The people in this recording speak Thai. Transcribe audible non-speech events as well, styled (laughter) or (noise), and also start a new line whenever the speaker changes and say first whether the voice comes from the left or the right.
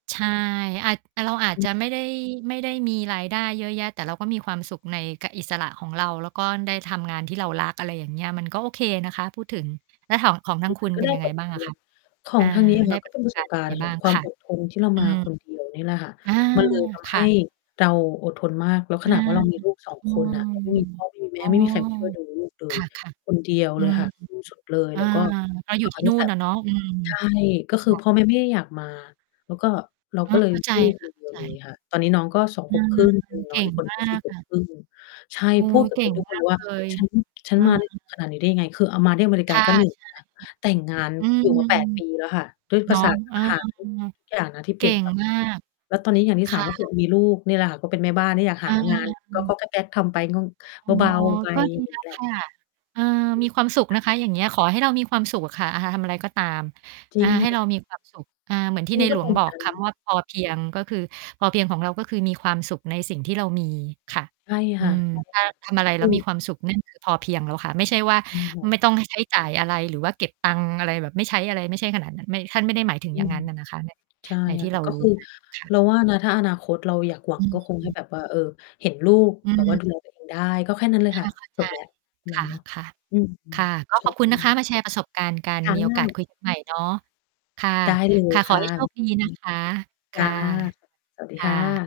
right: ใช่ อาจ อะ เราอาจ
left: อึ
right: จ
left: อ
right: ะไม่ได้ ไม่ได้มีรายได้เยอะแยะ แต่เราก็มีความสุขใน ก อิสระของเรา แล้วก็ได้ทำงานที่เรารัก อะไรอย่างเงี้ย มันก็โอเคนะคะ พูดถึง แล้วถอง ของท
left: ค
right: า
left: ื
right: ง
left: อ
right: ค
left: ม
right: ุ
left: ั
right: ณ
left: นก็
right: เป็
left: ไ
right: น
left: ด้
right: ยังไ
left: บ
right: ง
left: ท
right: บ
left: เ
right: ้
left: ร
right: างอ
left: ี
right: ะ
left: ย
right: คะ?
left: น ขอ
right: อ่
left: ง
right: า
left: ทางนี้ อะ
right: ไ
left: ค
right: ด้
left: ่ะ ก
right: ป
left: ็
right: ร
left: เ
right: ะ
left: ป็
right: ส
left: น
right: บ
left: ประ
right: ก
left: ส
right: า
left: บ
right: รณ์
left: ก
right: ยัง
left: า
right: ไ
left: ร
right: ง
left: ณ์ข
right: บ
left: อ
right: ้า
left: ง
right: ง
left: ควา
right: ค
left: ม
right: ่ะ?
left: อดทน ที่เรา
right: อื
left: มา
right: ม
left: คนเดียว นี่แหละค่ะ
right: อา
left: มันเลยท
right: ค
left: ำให
right: ่
left: ้
right: ะ
left: เราอดทนมาก แล้ว
right: อ
left: ข
right: า
left: นาดว่า เรามีลูก 2
right: อื
left: คน
right: ม
left: น่ะ เราไม่มีพ่อไม่มีแ
right: อ
left: ม
right: ้
left: ่
right: อ
left: ไม่มี ใครมาช่วยดูลูกเล
right: ค
left: ย
right: ่ะ
left: คนเดียว
right: ๆ อื
left: เลย
right: ม
left: ค่ะ ที่สุด เลย
right: อา
left: แล้ว ก็
right: เราอ
left: อ
right: ยู่
left: ะ เอ
right: ที
left: า
right: ่น
left: ตั
right: ู
left: ้
right: ่
left: งแต
right: น
left: ่
right: น่ะเนาะ อืม
left: ใช่ ก็
right: ค
left: คือ
right: ่ะ
left: พ่อแม่ไม่ได้อยากมา แล้วก็ เรา
right: อ๋อ
left: ก็เล
right: เข
left: ย
right: ้าใจ
left: สู้
right: ค
left: ค
right: ่ะ
left: นเ
right: เข
left: ดี
right: ้า
left: ยว
right: ใ
left: เลย
right: จ
left: ค่ะ ตอนนี้น้องก็ 2
right: อ
left: ข
right: ื
left: วบค
right: ม
left: รึ่ง อือ
right: เ
left: น
right: ก
left: ้อ
right: ่
left: งอี
right: ง
left: กคน
right: มา
left: ก็ 4
right: ก
left: ขว
right: ค
left: บ
right: ่ะ
left: ครึ่ง ใช่
right: โอ้
left: พูดแบ
right: เ
left: บ
right: ก่
left: นี้
right: ง
left: ทุก
right: ม
left: คน
right: า
left: เล
right: ก
left: ยว
right: เ
left: ่า
right: ลย
left: ฉัน ฉั
right: เอ
left: นมา ได้
right: อ
left: ขนาดนี้ได้ยังไง? คือเอามาที่อเมริ
right: ค
left: กา
right: ่ะ
left: ก็
right: ใช่
left: 1
right: ค่ะ
left: แล้ว แต่งงาน
right: (unintelligible) อื
left: อยู่
right: ม
left: มา 8 ปีแล้วค่ะ ด้วย
right: เ
left: ภ
right: นา
left: า
right: ะ
left: ษา
right: เออ
left: อาหาร ทุก ทุกอย่าง นะที่เ
right: เ
left: ป
right: ก
left: ลี่
right: ่
left: ยน ไ
right: ง
left: ป
right: มาก
left: แล้วตอนนี้อย่างที
right: ค
left: ่ 3
right: ่
left: ก็คือ
right: ะ
left: มีลูกนี่แหละค่ะ ก็เป็นแม่บ้านที่อยากห
right: อ
left: า
right: า
left: งานก๊อก ๆ แก๊ก ๆ ทำไปง่อง
right: อ๋อ
left: เบา ๆ ไป
right: ก็
left: อ
right: ด
left: ย
right: ี
left: ่าง
right: แล
left: น
right: ้
left: ี้
right: ว
left: แหล
right: ค
left: ะ
right: ่ะ เออ
left: อื
right: มี
left: ม
right: ความสุข
left: ค
right: น
left: ่
right: ะ
left: ะ
right: คะ อย่างเงี้ย ขอให้เรามีความสุขอะค่ะ อะ หะ ทำ อะไรก็ตาม
left: จ
right: อ
left: ริ
right: า
left: ง
right: ใ
left: ค
right: ห้
left: ่ะ
right: เรา มีความสุข อา เหมือนที
left: แค่
right: ใ
left: น
right: น
left: ี้ก
right: หล
left: ็
right: ว
left: ภ
right: ง
left: ูม
right: บ
left: ิใ
right: อ
left: จ
right: ก คำว่า "พอเพียง" ก็คือ พอเพียงของเราก็คือมีความสุขในสิ่งที่เรามี ค่ะ
left: ใช่
right: อื
left: ค่ะ
right: ม
left: ใช่
right: ถ้า
left: ค่ะ
right: ทำอะไร
left: ค
right: แล้
left: ื
right: วมี
left: อ
right: ความสุข นั่นคือ พอเพียงแล้วค่ะ ไม่ใช่ว่า
left: อืม ค่ะ
right: ไม่ต้อง ให้ ใช้จ่ายอะไร หรือว่าเก็บตังค์อะไรแบบไม่ใช้อะไร ไม่ใช่ขนาด นั้น ไม่ ท่านไม่ได้หมายถ
left: อ
right: ึง
left: ื
right: อย่าง
left: ม
right: งั้นน่ะนะคะ ใน
left: ใช่
right: ในที่
left: ค
right: เ
left: ่ะ
right: รา
left: ก็
right: รู
left: ค
right: ้
left: ือ
right: มาอะค่ะ
left: เราว่านะ ถ้าอนาคตเราอยากหวั
right: อ
left: ง
right: ื
left: ก็ คง ให้
right: ม
left: แบบว่า เออ เห็นลูก
right: อื
left: แบบว่า
right: ม
left: ดูแลตัวเอง ได้ ก็แค่นั้นเลย
right: ค
left: ค
right: ่
left: ่
right: ะ
left: ะ
right: เข้าใ
left: จ
right: จ
left: บแล้ว
right: ค่ะ
left: เนาะ อืม
right: ๆ ค่ะ ก็
left: ใช
right: ขอบคุณนะคะ
left: ่
right: มาแชร์ประสบการณ์กัน
left: ค่
right: มีโอกาส
left: ะ
right: คุย กันใหม่ เนาะ ค่ะ
left: ได้ เลย
right: ๆ
left: ค
right: ขอ
left: ่ะ
right: ให้โช
left: ไว้
right: ค
left: ค
right: ด
left: ุย
right: ี
left: อีกคร
right: น
left: ั้
right: ะ
left: ง
right: คะ ค
left: จ้
right: ่
left: ะ
right: ะ
left: สะ สวัสดี
right: ค่
left: ค่ะ
right: ะ